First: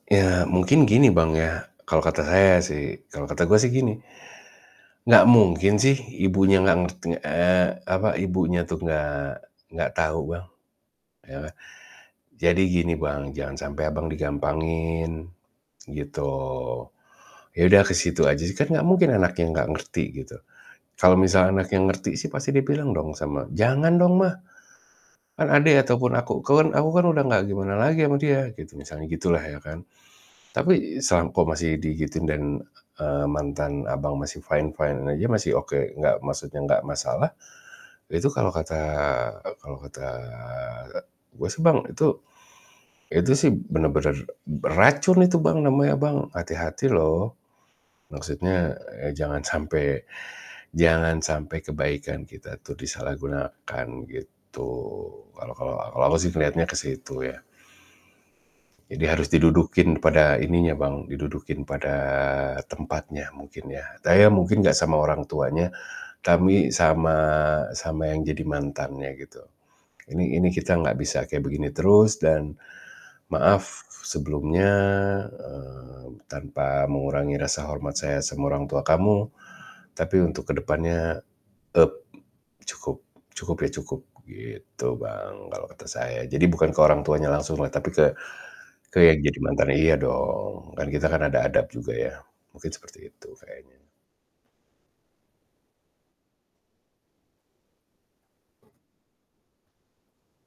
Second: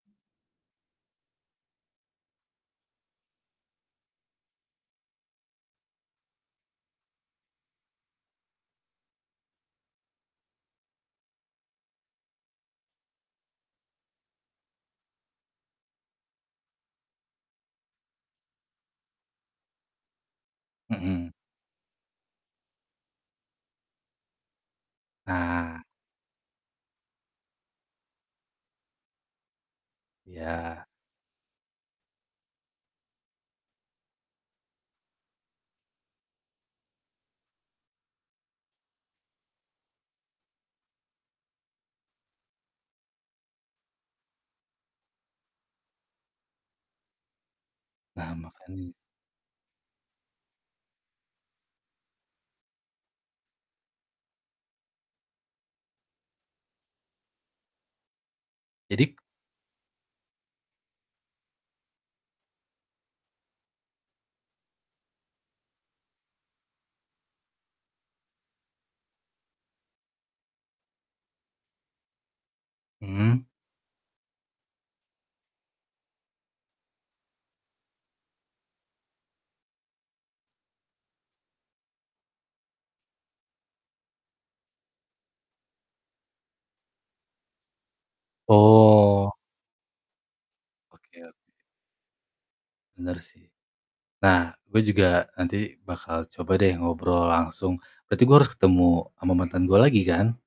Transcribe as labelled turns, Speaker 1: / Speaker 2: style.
Speaker 1: Ya, mungkin gini Bang, ya, kalau kata saya, sih, kalau kata gue, sih, gini, enggak mungkin, sih, ibunya enggak ngerti eee, apa, ibunya tuh enggak enggak tahu, Bang. Ya kan? Jadi, gini, Bang, jangan sampai Abang digampangin, gitu. Ya, udah ke situ aja, sih, kan enggak mungkin anaknya enggak ngerti, gitu. Kalau
Speaker 2: Mhm.
Speaker 1: misalnya anaknya ngerti, sih, pasti dia bilang dong sama, "Jangan, dong, mah! Kan
Speaker 2: Nah.
Speaker 1: adek ataupun aku, ke kan aku kan udah enggak gimana lagi ama dia," gitu, misalnya gitulah, ya, kan.
Speaker 2: Iya.
Speaker 1: Tapi, selang kok, masih digituin, dan, e eee, mantan Abang masih fine-fine aja, masih oke, enggak maksudnya nggak masalah. Itu kalau kata kalau kata, gua sih Bang itu itu sih benar-benar beracun itu Bang, namanya, Bang. Hati-hati, loh!
Speaker 2: Nah,
Speaker 1: Maksudnya,
Speaker 2: makanya
Speaker 1: ya jangan sampai jangan sampai kebaikan kita tuh disalahgunakan, gitu. Kalau kalau kalau aku sih ngelihatnya ke situ, ya. Jadi,
Speaker 2: jadi
Speaker 1: harus didudukin pada ininya, Bang, didudukin pada tempatnya, mungkin, ya. Saya mungkin enggak sama orang tuanya, tapi sama sama yang jadi mantannya, gitu. "Ini ini kita enggak bisa kayak begini terus, dan
Speaker 2: Mhm.
Speaker 1: maaf sebelumnya, mmm, tanpa mengurangi rasa hormat saya sama orang tua kamu, tapi untuk ke depannya, eee, cukup cukup, ya, cukup," gitu, Bang, kalau kata saya. Jadi, bukan ke orang tuanya langsunglah, tapi ke ke yang
Speaker 2: Oh.
Speaker 1: jadi mantannya iya dong. Kan kita
Speaker 2: Oke
Speaker 1: kan ada
Speaker 2: oke.
Speaker 1: adab juga, ya. Mungkin seperti
Speaker 2: Benar,
Speaker 1: itu
Speaker 2: sih.
Speaker 1: kayaknya.
Speaker 2: Nah, gue juga nanti bakal coba, deh, ngobrol langsung, berarti gue harus ketemu sama mantan gue lagi, kan?